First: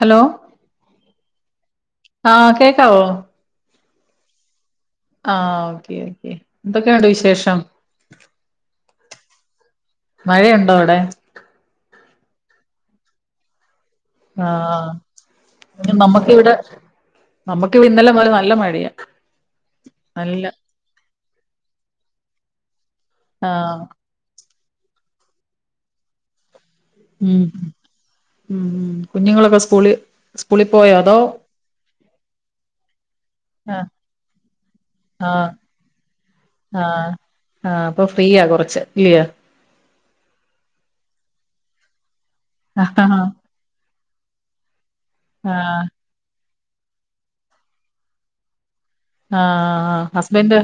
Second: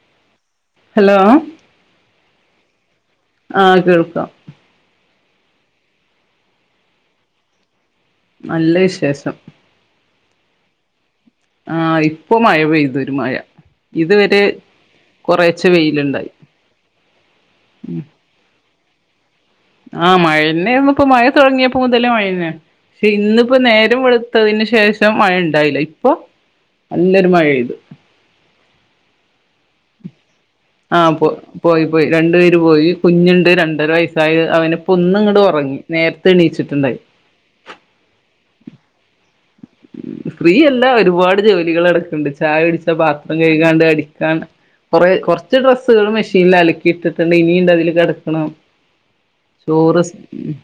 Hello hello ആ കേക്കാവോ ആ കേൾക്കാം ആ ഓക്കെ ഓക്കെ എന്തൊക്കെയു ണ്ട് വിശേഷം നല്ല വിശേഷം മഴ ഉണ്ടോ അവിടെ ആഹാ ഇപ്പൊ മഴ പെയ്തു ഒരു മഴ ആഹ് കൊറേച്ച് നമ്മുക്ക് ഇവിടെ നമ്മക്ക് ഇന്നലെ മൊതല് നല്ല മഴയാ ആഹാ മഴ നല്ല തന്നെ ആയിരുന്നു ഇപ്പം മഴ തൊടങ്ങിയപ്പോ മുതല് മഴ തന്നെയാണ് പക്ഷെ ഇന്നിപ്പോ- ആഹ് നേരംെള ളുത്തതിന് ശേഷം മഴ ഉണ്ടായില്ല ഇപ്പൊ നല്ലൊരു ഉം മഴ പെയ്തു ഉം ഉം കുഞ്ഞുങ്ങളൊക്കെ സ്കൂളി - സ്കൂളി പോ- പോയൊ ആഹ് അതോ- പോ പോയി പോയി രണ്ടു പേര് പോയി കുഞ്ഞുണ്ട് ആഹ് രണ്ടര വയസ്സായത് അവന് ഇപ്പൊ ഒന്ന് ഇങ്ങട്ട് ആഹ് ഒറങ്ങി നേരത്തെ എണീച്ചിട്ടുണ്ടായി ആഹ് ആഹ് അപ്പൊ ഫ്രീയാ കുറച്ച് ഇല്ലയോ ഫ്രീയല്ല ഒരുപാട് ജോലികൾ കിടക്കുണ്ട് ചായ കുടിച്ച ആഹ് പാത്രം കഴ [inaudible] ടിക്കൻ കുറ കുറച്ച് ഡ്രസ്സുകൾ മെഷീനിൽ അലക്കി ക ഇട്ടിട്ടുണ്ട് ഇനിണ്ട് അതില് കിടക്കണം ചോറ് ആഹ് [inaudible] ഹസ്ബൻഡ്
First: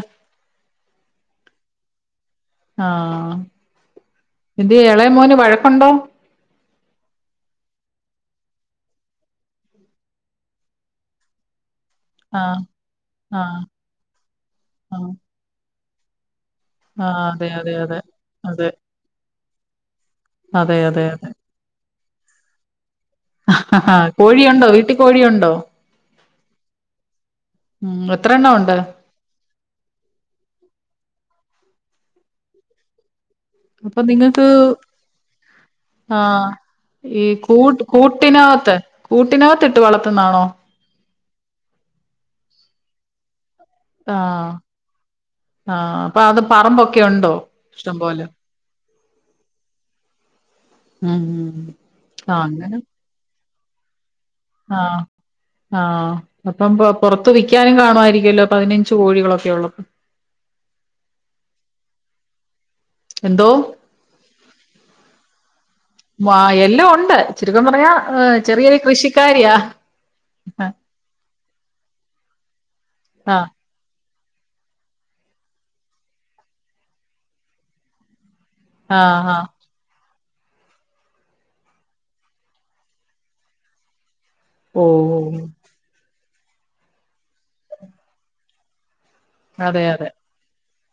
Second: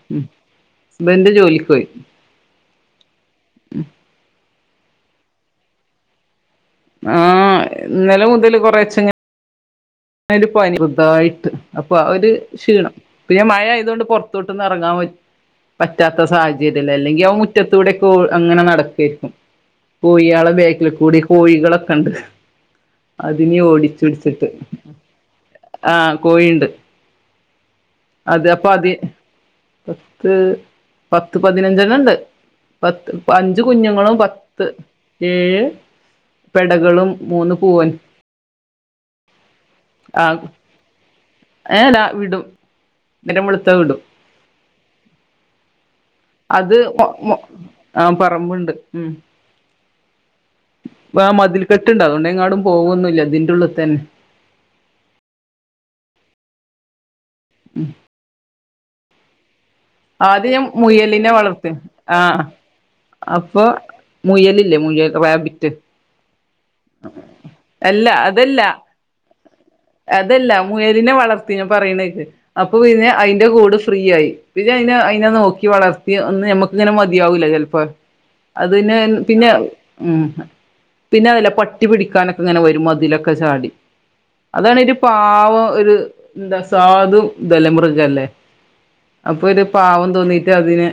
ബന്റെ ജോലിക്ക് പോയി ആഹ് ഉം ഇത് ഏളയ മോന് വഴക്കുണ്ടോ ആഹ് ഇന്നല മുതൽ കുറേച്ചേ [inaudible] പന്നിയുണ്ട് ചെറുതായിട്ട് അപ്പൊ അവര് ആഹ് ക്ഷീണം ഇപ്പ ഞാൻ ആഹ് മഴ ആയതൊണ്ട് പുറത്തോട്ട്ന്ന് ഇറങ്ങാൻ ആഹ് പറ്റില്ല പറ്റാത്ത സാഹചര്യല്ല ആഹ് അല്ലെങ്കിൽ അവൻ അതെ മുറ്റത്ത അതെ അതെ കൂടെക്കെ അങ്ങനെ അതെ നടക്കരിക്കും കോഴളെ അതെ ബേക്കിൽ അതെ കൂടി അതെ. കോഴികളൊക്കെ ഉണ്ട് അതിനെ ഓടിച്ചിട്ട് കോഴിയുണ്ടോ? വീട്ടിൽ കോഴിയുണ്ടോ? ആഹ് കോഴണ്ട് ഉം അത എത്രണ്ണം അപ്പൊ ഉണ്ട്? അത് പത്ത് പത്ത് പതിനഞ്ചണ ഉണ്ട് പത്ത് അഞ്ച് അപ്പൊ കുഞ്ഞുങ്ങളും നിങ്ങക്ക് പത്ത് ഏഴ് ആഹ് പെടകളും ഈ മൂന്ന് കൂട്ട് പൂവൻ കൂട്ടിനകത്ത് കൂട്ടിനകത്ത് ഇട്ട് വളർത്തുന്നാണോ ഏ ഡാ വിടും നേരം വെളുത്ത വിടും ആഹ് ആഹ് അപ്പൊ അത് പറമ്പൊക്കെ ഉണ്ടോ ഇഷ്ടം ആ പോലെ പറമ്പുണ്ട് ഉം ഉം ആ മതിൽ ഉം കെട്ടുണ്ട് ആഹ് അതുകൊണ്ടെങ്ങാടും അങ്ങനെ പോകൊന്നുമില്ല അതിന്റെ ഉള്ളിൽ തന്നെ ആഹ് ആഹ് അപ്പം പുറത്ത് വിൽക്കാനും കാണുമായിരിക്കല്ലോ അപ്പോ അതിന് ചോഴികൾ ഒക്കെ ഉള്ളൂ ആദ്യ ഞാൻ മുയലിനെ വളർത്തു ആഹ് എന്തോ? അപ്പൊ മുയലില്ലേ മുയൽ റാബിറ്റ് [inaudible] എല്ലാം ഉണ്ട് ചുരുക്കം പറഞ്ഞാൽ അല്ല അതല്ല ചെറിയൊരു കൃഷിക്കാരിയാ അതല്ല ആഹ് മുയലിനെ വളർത്തി ഞാൻ പറയണ കേക്ക് അപ്പൊ പിന്നെ ആഹ് അതിന്റെ കൂട് ഫ്രീ ആയി പിന്നെ അതിനെ അതിനെ നോക്കി വളർത്തി ഒന്ന് ഞമ്മക്കിങ്ങനെ മതിയാവൂലെ ചെലപ്പോ അത് പിന്നെ ആഹ് പിന്നെ ഉം പിന്നെ അതല്ല പട്ടി പട്ടി പിടിക്കാനൊക്കെങ്ങനെ വരും മതിലൊക്കെ ചാടി അതാണേ ഓഹ് ഒരു ഓഹ് പാവം ഒരു ന്താ സാധു തല്ലെ മൃഗല്ലേ അപ്പൊ ഒരു അതെ അതെ. പാവം തോന്നീട്ട് അതിന്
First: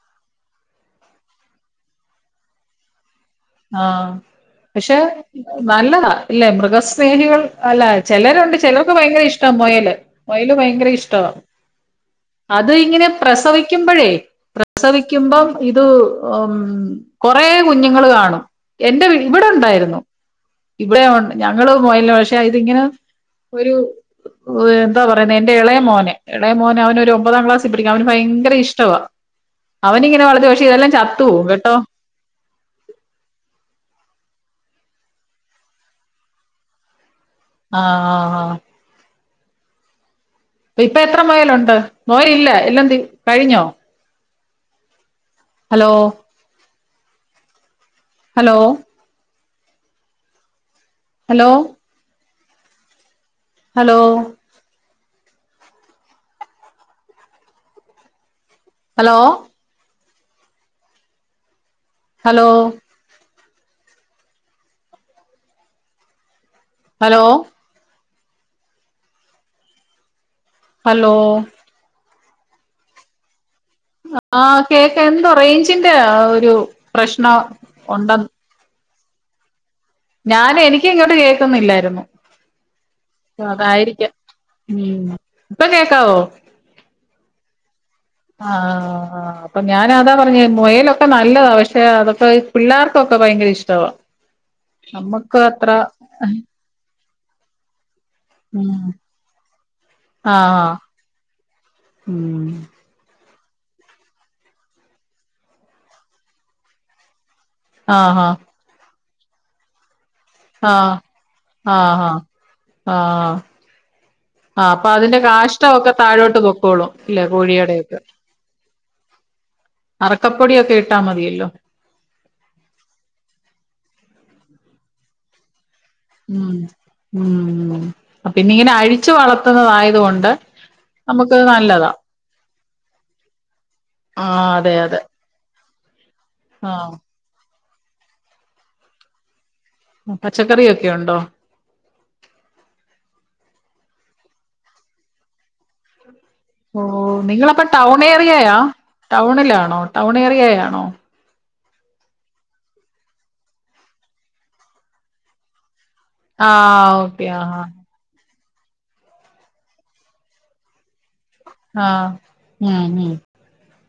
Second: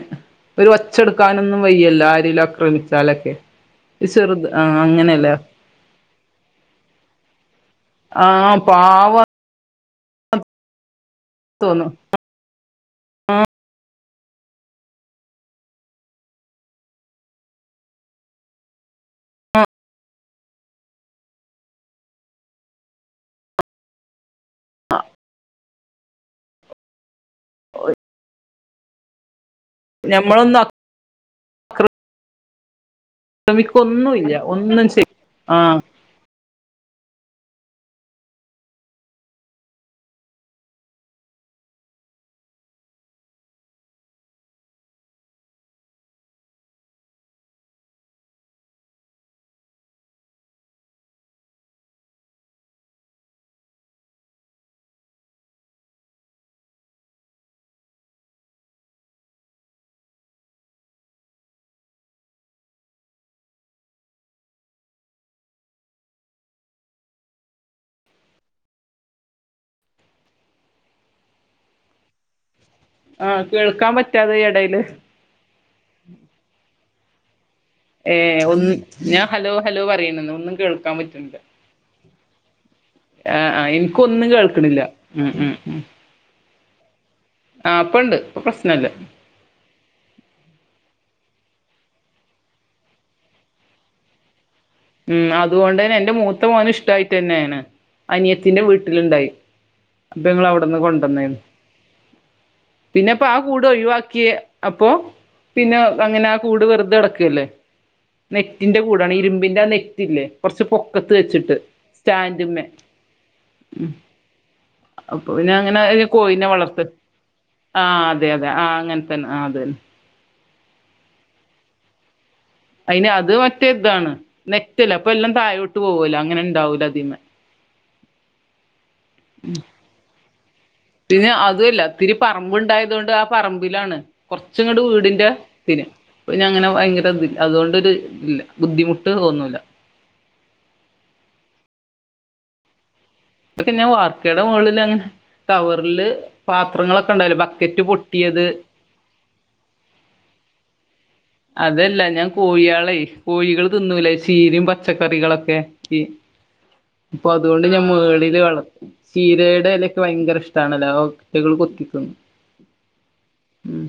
ഒരു ഒച്ചെടുക്കാനൊന്നും വയ്യല്ലോ ആരെലും അക്രമിച്ചാലൊക്കെ ആഹ് ചെറുത് ആഹ് പക്ഷെ അങ്ങനെല്ലേ നല്ലതാ ഇല്ലെ മൃഗ സ്നേഹികൾ അല്ല ആ ചെലരുണ്ട് ചെലർക്ക് ഭയങ്കര പാവം ഇഷ് ട്ടം മൊയല് മൊയല് ഭയങ്കര ഇഷ്ടവാ തോന്നു അത് ഇങ്ങനെ പ്രസവിക്കുമ്പഴേ പ്രസവിക്കുമ്പം ഇത് ഉം കൊറേ കുഞ്ഞുങ്ങള് കാണും എന്റെ ഇവിടെ ഒണ്ടാരുന്നു ഇവിടെ ഒണ്ട് ഞങ്ങള് മുയലിനെ പക്ഷെ അതിങ്ങനെ ഒരു ഒ എന്താ പറയുന്നേ എന്റെ എളയ മോനെ എളയ മോനെ അവനൊരു ഒബ ഒമ്പതാം ക്ലാസ്സി പഠിക്ക അവന് ഭയങ്കര ഇഷ്ടവാ അവനിങ്ങനെ വളത്തി ഞമ്മളൊന്നും പക്ഷെ അക്ര ഇതെല്ലാം ചത്ത് പോവും കേട്ടോ [unintelligible] ക്കൊന്നുവില്ല ഒന്നും ചെ ആഹ് ആഹ് ആഹ് ആഹ് അപ്പ ഇപ്പ എത്ര മൊയലൊണ്ട് മൊയലില്ല എല്ലാം തീ കഴിഞ്ഞോ hello hello hello hello hello hello hello hello ആഹ് കേൾക്കാം ആഹ് കേക്കാം എന്തോ റെയിഞ്ചിന്റെ ആഹ്‌ ഒരു പ്രശ്നോ ഏഹ് ഒന്ന് ഞാ ഹലോ ഹലോ വെ ഞാനെ എനിക്കിങ്ങോട്ട് കേക്കുന്നില്ലാരുന്നു ആഹ് ആഹ് അതായിരിക്കാം എനിക്കൊന്നും ഉം കേൾക്കണില്ല ഉം ഇപ്പോ ഉം കേക്കാവോ ആഹ് ഇപ്പണ്ട് ഇപ്പൊ പ്രശ്നല്ല ആഹ് ആഹ് അപ്പ ഞാനതാ പറഞ്ഞേ മൊയലൊക്കെ നല്ലതാ പക്ഷെ അതൊക്കെ പിള്ളേർക്കൊക്കെ ഭയങ്കര ഇഷ്ടവാ ഉം നമ്മുക്ക് അത്ര അതുകൊണ്ട് തന്നെ എന്റെ മൂത്ത മോന് ഇഷ്ടായിട്ട് തന്നെയാണ് അനിയത്തിന്റെ ഉം വീട്ടില്ണ്ടായി അപ്പ ആ ഞങ്ങളവിടെന്ന് കൊണ്ടന്നേണ് ഉം പിന്നെപ്പോ ആ കൂട് ഒഴിവാക്കിയ അപ്പോ പിന്നെ അങ്ങനെ ആ കൂട് വെറുതെടക്കല്ലേ ആഹ് ആഹ് ഇൻന്റെ കൂടാണ് ഇരുമ്പിന്റെ ആ നെറ്റ്ല്ലേ കൊറച്ച് ആഹ് പൊക്കത്ത് വെച്ചിട്ട് ആഹ് ആഹ് സ്റ്റാന്റ്മ്മേ ആഹ് ഉം ആഹ് അതിന്റെ അപ്പൊ പിന്നെ അങ്ങനെ കാഷ്ടമൊക്കെ താഴോട്ട് കോഴിനെ വളർത്ത് പൊക്കോളും ഇല്ലേ കോഴിയുടെയൊക്കെ ആഹ് അതെ അതെ ആഹ് അങ്ങൻ തന്നെ അതന്നെ അറക്കപ്പൊടിയൊക്കെ ഇട്ടാ മതിയല്ലോ അയിന് അത് മറ്റേ ഇതാണ് നെറ്റല്ലേ അപ്പൊ എല്ലാം താഴേ ഉം ഉം ഉം പിന്നെ ഇങ്ങനെ അഴിച്ചു വളർത്തുന്നതായതുകൊണ്ട് പിന്നെ അതുവല്ല ഇത്തിരി പറമ്പ്ണ്ടായതു കൊണ്ട് ആ പറമ്പിലാണ് ആഹ് അതെ കൊറച്ചിങ്ങട് അതെ വീടിന്റെ പിന്നെ പിന്നങ്ങനെ ഭയങ്കര ആഹ് ഇതില്ല അതുകൊണ്ടൊരു ഇതില്ല ബുദ്ധിമുട്ട് തോന്നൂല പച്ചക്കറിയൊക്കെ ഒണ്ടോ ഇതക്കെ ഞാൻ വാർക്കയുടെ മോളിലാണ് കവറില് ഓഹ് നിങ്ങളിപ്പ ടൗൺ ഏറിയായ ടൗണിലാണോ ടൗൺ ഏറിയായാണോ അതല്ല ഞാൻ കോഴിയാളെ കോഴികൾ തിന്നൂലേ ചീരയും പച്ചക്കറികളൊക്കെ ഈഹ് ആഹ് ഇപ്പ ഓക്കെ അതുകൊണ്ട് ആഹ് ഞാൻ മേളില് വളത്തും ചീരെടെ എലൊക്കെ ഭയങ്കര ഇഷ്ടണല്ലോ അവറ്റകള് ആഹ് കൊത്തിതിന്നും ഉം ഉം ഉം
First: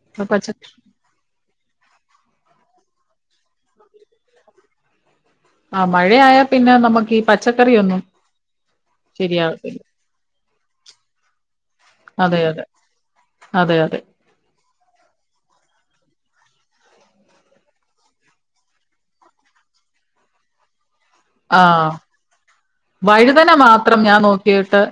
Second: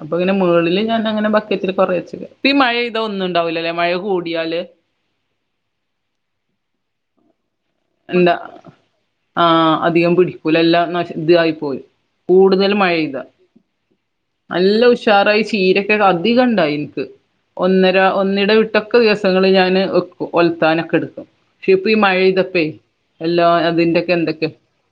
അപ്പ ഇങ്ങനെ പച്ച മേളി അങ്ങനെ ബക്കറ്റില് കൊറേ വെച്ചേക്കാ ഇപ്പ ഈ മഴ പെയ്താ ഒന്നും ഉണ്ടാവില്ലല്ലേ മഴ കൂടിയാല് ആഹ് മഴയയാ പിന്നെ നമുക്ക് ഈ പച്ചക്കറിയൊന്നും എന്താ ആഹ് ശരിയാവത്തില്ല അധികം പിടിക്കൂല എല്ലാം ന ഇതായി പോയി അതെ അതെ കൂടുതല് മഴപെയ്താ അതെ അതെ നല്ല ഉഷാറായി ചീരൊക്കെ അധികം ഇണ്ടായി എൻക്ക് ഒന്നര ഒന്നിടവിട്ടൊക്കെ ദിവസങ്ങള് ഞാൻ ഒലത്താനൊക്കെ എടുക്കും [unintelligible] ഇപ്പ ആഹ് ഈഹ് മഴ പെയ്യ്താ വഴുതന മാത്രം ഞാൻ നോക്കിട്ട്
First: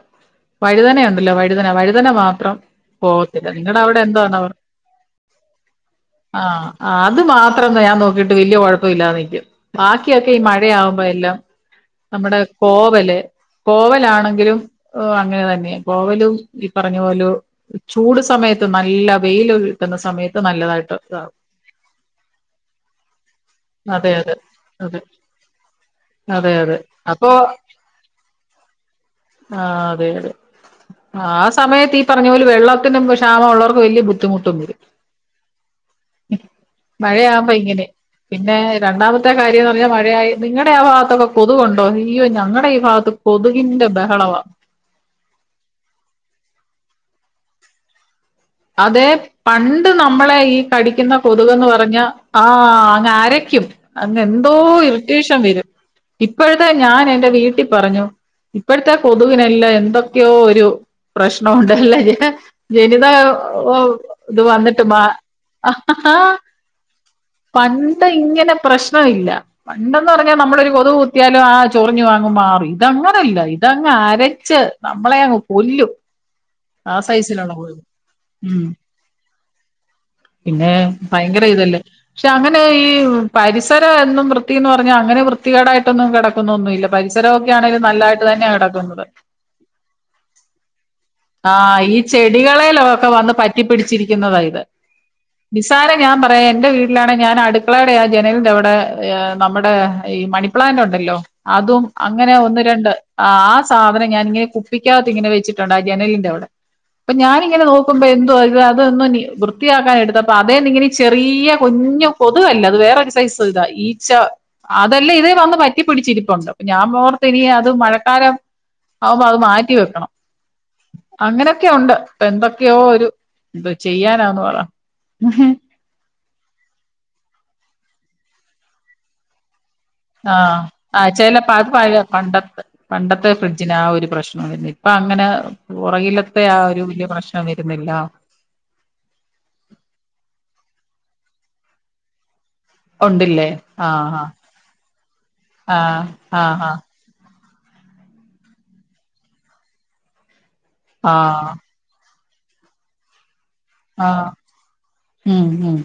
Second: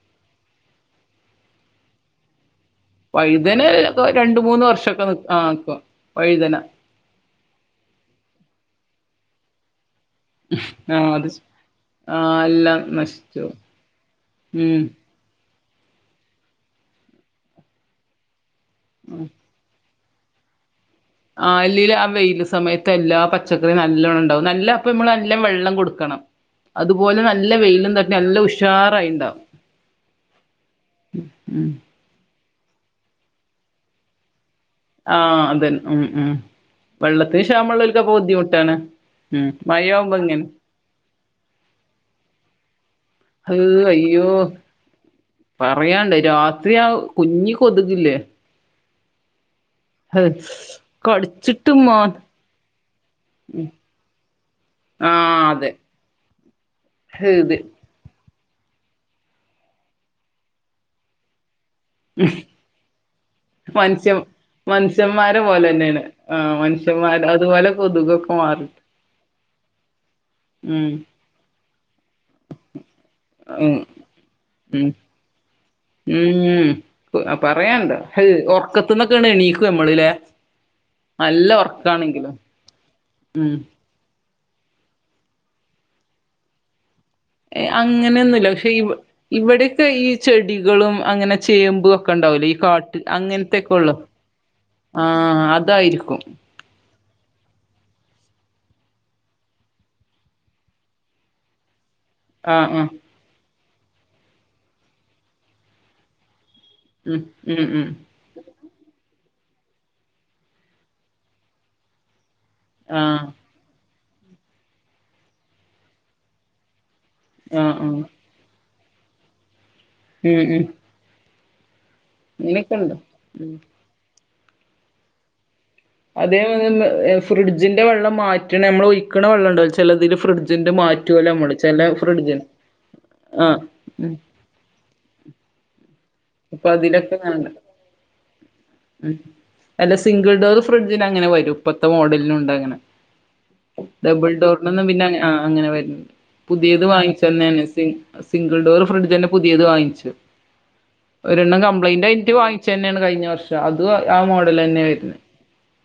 വഴുതന ഉണ്ടല്ലോ വഴുതന വഴുതന മാത്രം പോകത്തില്ല വൈതന നിങ്ങടെ അവിടെ രണ്ട് എന്താണാവോ മൂന്ന് വർഷം ഒക്കെ ആഹ് നിക്കും വഴ്തന. ആഹ് അത് മാത്രം ഞാൻ നോക്കിട്ട് വല്യ കൊഴപ്പല്ലാതെ നിക്കും. ബാക്കിയൊക്കെ ഈ ആ മഴയാവുമ്പോ അത് എല്ലാം ശ ആ നമ്മടെ എല്ലാം കോവല് നശിച്ചു പോവും. കോവലാണെങ്കിലും ഉം ഓഹ് അങ്ങനെ തന്നെ. കോവലും ഈ പറഞ്ഞ പോലെ ചൂട് സമയത്ത് നല്ല വെയില് സമയത്ത് നല്ലതായിട്ട് ഇതാവും. ആല്ലേലും ആഹ് വെയില് സമയത്ത് എല്ലാ പ ച്ചക്കറി അതെ നല്ലോണം അതെ ഇണ്ടാവും നല്ല അപ്പം അതെ നമ്മള് നല്ല വെള്ളം കൊട്ക്കണം അതെ അതെ അതുപോലെ അപ്പൊ നല്ല വെയിലും തട്ടി നല്ല ഉശ് ഉഷാറായി ഇണ്ടാവും. ആഹ് അതെ അതെ ആഹ് ഉം സമയത്ത് തി പർഞ്ഞ പോലെ വെള്ളത്തിനും ക്ഷാമം ഉള്ളോർക്ക് വല്ല്യ ബുദ്ധിമുട്ടും വരും. ആഹ് അതെ ഉം ഉം വെള്ളത്തിന് മഴയാകുമ്പോ ഇങ്ങനെ ക്ഷാമള്ളോൽ പിന്നെ രണ്ടാമത്തെ കാര്യംന്ന് പർഞ്ഞ മഴയായ ഇങ്ങനെ നിങ്ങടെ ആ ഭാഗത്തൊക്കെ കൊതുകുണ്ടോ? അയ്യോ ഞങ്ങടെ ഈ ഭാഗത്ത കൊതുകിന്റെ ബഹളവാ. പറയാണ്ടോ രാത്രി ആഹ് കുഞ്ഞി കൊതുകില്ലേ? അതെ പണ്ട് ഹ് നമ്മളെ ഈ കടിക്കുന്ന കൊതുകന്ന് കടിച്ചിട്ട് മാ പറഞ്ഞ ആഹ് അങ്ങ്അരയ്ക്കും. അന്ന് എന്തോ ഇർറ്റേഷൻ ആഹ് വരും അതെ ഇപ്പോഴത്തെ ഞാൻ എന്റെ ഇത് വീട്ടിൽ പറഞ്ഞു ഇപ്പോഴത്തെ കൊതുവിനല്ലാം എന്തൊക്കെയോ ഒരു പ്രശ്നമുണ്ടല്ലല്ലേ ജനിത ഓഹ് മനുഷ്യ ഇത് വന്നിട്ട്മാ ആഹ് ഉം മനുഷ്യമാരാ പണ്ട് ഇങ്ങനെ പ്രശ്നല്ല പണ്ടന്ന് പർഞ്ഞാ നമ്മളൊ ഒരു കൊതു ഉം ത്ത്യാലും ആഹ് ചൊറിഞ്ഞു അങ്ങ് മാറും ഇതങ്ങനല്ല ഉം ഇതങ്ങ് അരച്ച് ഉം നമ്മളെ അങ്ങ് കൊല്ലും. ഉം ആ സൈസിലുള്ള കൊതു പറയാണ്ടോ ഉം ഒർക്കത്ത്ന്നൊക്കെയണ് എണീക്കും നമ്മള്ല്ലേ? പിന്നെ ഭയങ്കര നല്ല ഇതല്ലേ പക്ഷെ ഉറക്കാണെങ്കിലും അങ്ങനെ ഈ ഉം പരിസ ഏഹ് എന്നും വൃത്തിന്ന് പർഞ്ഞാ അങ്ങനെ വൃത്തികേടായിട്ടൊന്നും കെടക്കുന്നൊന്നുല്ല്യ. പരിസരോ? ഏഹ് അങ്ങനെന്നുല്ല പക്ഷെ ഇവ് ഇവിടെക്കെ ഈ ചെടികളും അങ്ങനെ ആഹ് ചേമ്പും ഈ ഒക്കെ ഉണ്ടാവൂലേ ഈ കാട്ട് ചെടികളേലൊക്കെ വന്ന് അങ്ങനത്തെക്കെ ഉള്ളു പറ്റിപ്പിടിച്ചിരിക്കുന്നതാ ഇത്. ആഹ് പിസാര ഞാൻ അതായിരിക്കും പറയാൻ എന്റെ വീട്ടിലാണെ ഞാൻ അടുക്കളേടെ ആഹ് ജനലിന്റെ അവിടെ നമ്മുടെ ഈ മണിപ്ലാന്റ് ഉണ്ടല്ലോ. അതും അങ്ങനെ ഒന്ന് ആഹ് ആഹ് രണ്ട് ആഹ് സാധനം ഞാനിങ്ങനെ കുപ്പിക്കാകത്ത് ഇങ്ങനെ വെച്ചിട്ണ്ട് ആ ജനലിന്റെ അവിടെ. പ്പൊ ഉം ഞാനിങ്ങനെ ഉം ഉം നോക്കുമ്പോ എന്തോ [unintelligible] വൃത്തിയാക്കാനെട്ത്തപ്പൊ അതേന്ന ഇങ്ങനെ ചെറിയ്യ കുഞ്ഞ് കൊതുവല്ലഅത് വേറൊരു ആഹ് സൈസ് ഇതാ ഈ ച്ച അതെല്ലാം ഇതേ വന്ന് പറ്റി പിടിച്ചിരിപ്പുണ്ട് ഞാൻ ഓർത്തിനി അത് ആഹ് ആഹ് മഴക്കാലം ആവുമ്പോ അത് മാറ്റി വെക്കണം. ഉം ഉം അങ്ങനൊക്കെഉണ്ട് ഇപ്പ എന്തൊക്കെയോ അങ്ങനെയൊക്കെണ്ട് ഒരുത് ചെയ്യാനാന്ന് പറ. അതേ പോലെന്നെ ഫ്രിഡ്ജിന്റെ വെള്ളം മാറ്റ്ണ് അമ്മളൊഴിക്ണ വെള്ളംണ്ടോ ആഹ് ആ ചേലപ്പ അത് പഴേ ഫ്രിഡ്ജിന് പണ്ടത്തെ പണ്ടത്തെ ഫ്രിഡ്ജിനാ ആഹ് ഒരു പ്രശ്നം. ഇപ്പൊ അങ്ങനെ പുറകിലത്തെ ആഹ് അപ്പൊ ഒരു വല്യ അതിലൊക്കെ പ്രശ്നം നല്ല വരുന്നില്ല. ഉം അല്ല സിംഗിൾ ഡോറ് ഫ്രിഡ്ജിന് അങ്ങനെ വരും ഇപ്പത്തെ മോഡലിനുംണ്ട് അങ്ങനെ. ഉണ്ടില്ലേ ആഹ് ഡബിൾ ഡോറിനൊന്നും പിന്നെ ആ അങ്ങനെ വര്ന്നി ആഹ് ആഹ് ആഹ് പുതിയത് വാങ്ങിച്ചു തന്നനസി സിംഗിൾ ഡോർ ഫ്രിഡ്ജന്നെ പുതിയത് വാങ്ങിച്. ആഹ് ഒരെണ്ണം കംപ്ലൈന്റയ്ട്ട് വാങ്ങിച്ചന്നെയാണ് കഴിഞ്ഞ വർഷം അതും ആ ആഹ് മോഡൽ തന്നെയ വരുന്നത് ഉം ഉം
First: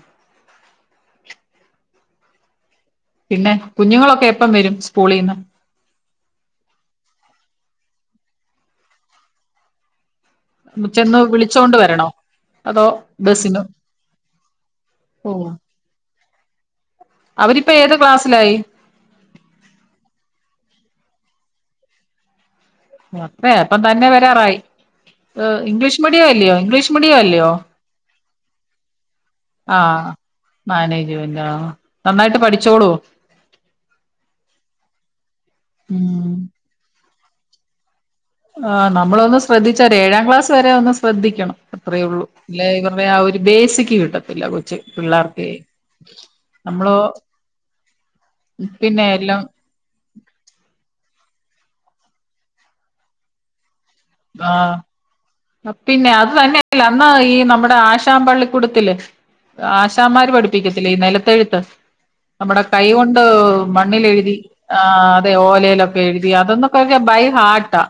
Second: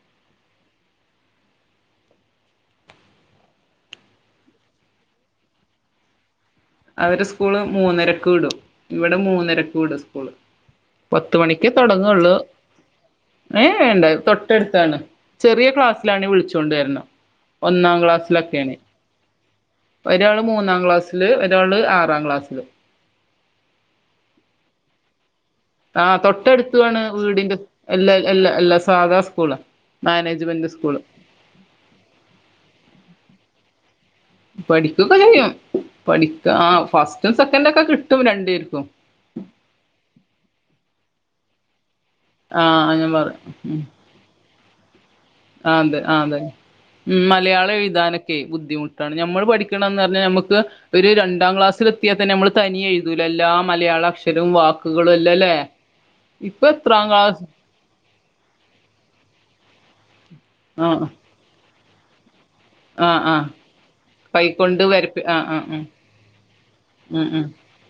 പിന്നെ കുഞ്ഞുങ്ങളൊക്കെ എപ്പം വരും സ്കൂളിൽന്ന്? അവരെ സ്കൂള് മൂന്നരക്ക് വിടും ഇവിടെ മൂന്നരക്ക് വിടും സ്കൂള് ചെന്ന് പത്ത് മണിക്ക് വിളിച്ചോണ്ട് വരണോ തുടങ്ങുള്ളൂ അതോ ബസിന് ഏഹ് വേണ്ട തൊട്ടടുത്താണ് ഓഹ് ചെറിയ ക്ലാസ്സിലാണെ വിളിച്ചു കൊണ്ട് വെര്ണം അവരിപ്പ ഏത് ഒന്നാം ക്ലാസ്സിലായി ക്ലാസ്സിലൊക്കെയാണ് ഒരാള് മൂന്നാം ക്ലാസ്സില് ഒരാള് ആറാം ക്ലാസ്സില് [unintelligible] ഇപ്പം തന്നെ വരാറായി ഏഹ് ഇ ആഗ തൊട്ടടുത്തുവാണ് വീടിന്റെ എല്ലാ എല്ല എല്ലാ സാധാ സ്കൂള് ആഹ് മാനേജ്മെന്റ് മാനേജ്മെന്റ് ആഹ് നന്നായിട്ട് പഠിച്ചോളൂ? പഠിക്കൊക്കെ ചെയ്യും ഉം പഠിക്ക ഫസ്റ്റും സെക്കൻഡും ഒക്കെ കിട്ടും രണ്ടു പേർക്കും ആഹ് നമ്മളൊന്ന് ശ്രദ്ധിച്ചാലെ ഏഴാം ക്ലാസ് വരെ ഒന്ന് ശ്രദ്ധിക്കണം അത്രയള്ളൂ ആ അല്ലേ ഈ പറഞ്ഞ ഞാൻ ആ ഒരു പറയാം ഉം ബേസിക്ക് കിട്ടത്തില്ല കൊച് പിള്ളേർക്ക് അതെ അതെ നമ്മള് ഉം മലയാളം എഴുതാനൊക്കെ പിന്നെ ബുദ്ധിമുട്ടാണ് എല്ലാം ഞമ്മൾ പഠി ക്കനം നർഞ അമക്ക് ഒരു രണ്ടാം ക്ലാസിൽ എത്തിയാ തന്നെ നമ്മൾ തനിയെ എഴുതുല്ലേ എല്ലാ മലയാളക്ഷ ആഹ് പിന്നെ അത് ഇപ്പൊ തന്നെയല്ല എത്രാം അന്ന് ഈ ക്ലാസ് നമ്മുടെ ആശ ആഷാൻ പള്ളിക്കൂടുത്തില് ആശാമ്മാര് പഠിപ്പിക്കത്തില്ല ആ ഈ നിലത്തെഴുത്ത് നമ്മുടെ കൈ ആ കൊണ്ട് ആ മണ്ണിൽ എഴുതി കൈക്കൊണ്ട് ആഹ് വരപ്പി അതെ ആ ആ ഓലയിലൊക്കെ എഴുതി അതൊന്നൊക്കെ ബൈ ഉം ഉം ഹാർട്ടാ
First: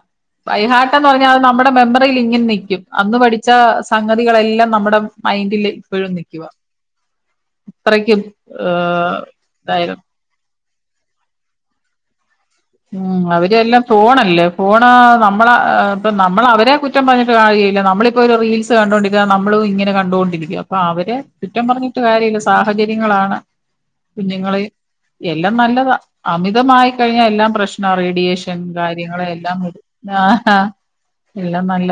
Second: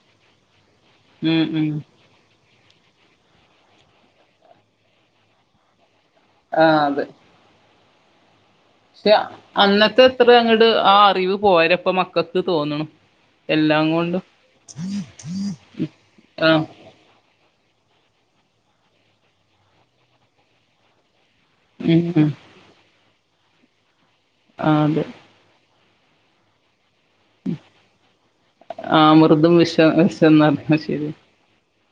ബയ്ഹാട്ടന്ന് പറഞ്ഞാ അത് ഉം ഉം നമ്മുടെ ഉം മെമ്മ ഇങ്ങനെ നിക്കും അന്ന് പഠിച്ച സംഗതികളെല്ലാം നമ്മുടെ മൈൻഡിൽ ഇപ്പോഴും നിക്കും ആഹ് അതെ അത്രയ്ക്കും ക്ഷെ ഇതായിരുന്നു അന്നത്തെ എത്ര അങ്ങോട് ആ അറിവ് പോരപ്പ മക്കൾക്ക് തോന്നണു ഉം അവരെല്ലാം എല്ലാം കൊണ്ടും ഫോണല്ലേ ഫോണ് നമ്മള ഇപ്പ നമ്മള ആ അവരെ കുറ്റ റ്റം പറഞ്ഞിട്ട് കാര്യല്ല നമ്മളിപ്പോ ഒരു റീൽസ് കണ്ടുകൊണ്ടിരിക്കുക നമ്മളും ഇങ്ങെനെ കണ്ടൊണ്ടരിക്കുക അപ്പൊ അവര് കുറ്റം പറഞ്ഞിട്ട് ഉം ഉം കാര്യല്ല സാഹചര്യങ്ങളാണ് കുഞ്ഞുങ്ങളെ ആ അതെ എല്ലാം നല്ലത അമിതമായി കഴിഞ്ഞാൽ എല്ല പ്രശ്ന റേഡിയേഷൻ ആ കാര്യങ്ങള് അമൃതും എല്ലാം വിഷം വിഷം ആഹ് ന്ന് ആഹ് പറഞ്ഞ ശരിയാ എല്ലാം നല്ല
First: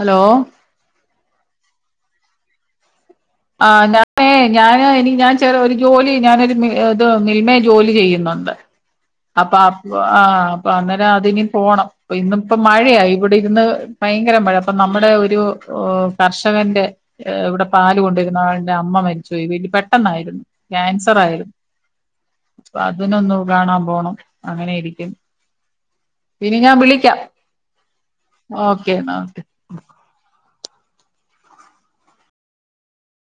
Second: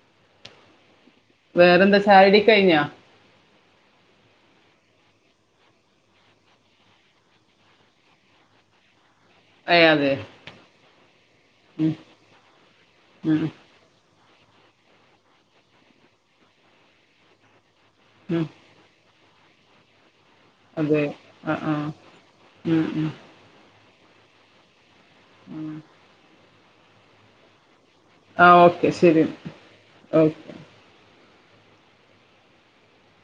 ഹലോ വേറെന്താ ചായ്യുടി കഴിഞ്ഞാ ആഹ് [unintelligible] ഏഹ് ഞാന് ഇനി ഞാൻ ചെറ ഒരു ജോലി ഞാനൊരു ഇത് മിൽമയെ ജോലി ചെയ്യുന്നുണ്ട്. അപ്പൊ അ ഏ അതെ ആഹ് അപ്പൊ അന്നേരം അതിനി പോണം ഉം ഇന്ന ഇപ്പോ മഴയ ഇവിടെ ഉം ഇരുന്ന് ഭയങ്കര മഴ അപ്പ നമ്മുടെ ഒരു കർഷകന്റെ ഇവിടെ പാല് കൊണ്ടുവരുന്ന ഉം ആഹ് എ അമ്മ മരിച്ചു പോയ് വല പെട്ടെന്നായിരുന്നു അതെ ക്യാൻസർ ആ ആയിരുന്നു ആ അപ്പ ഉം ഉം അതിനൊന്ന് കാണാൻ പോണം അങ്ങനൊയിരിക്കും ഉം ഇനി ഞാൻ വിളിക്കാം ആഹ് ഓക്കെ ശരി എന്നൽ ഓക്കെ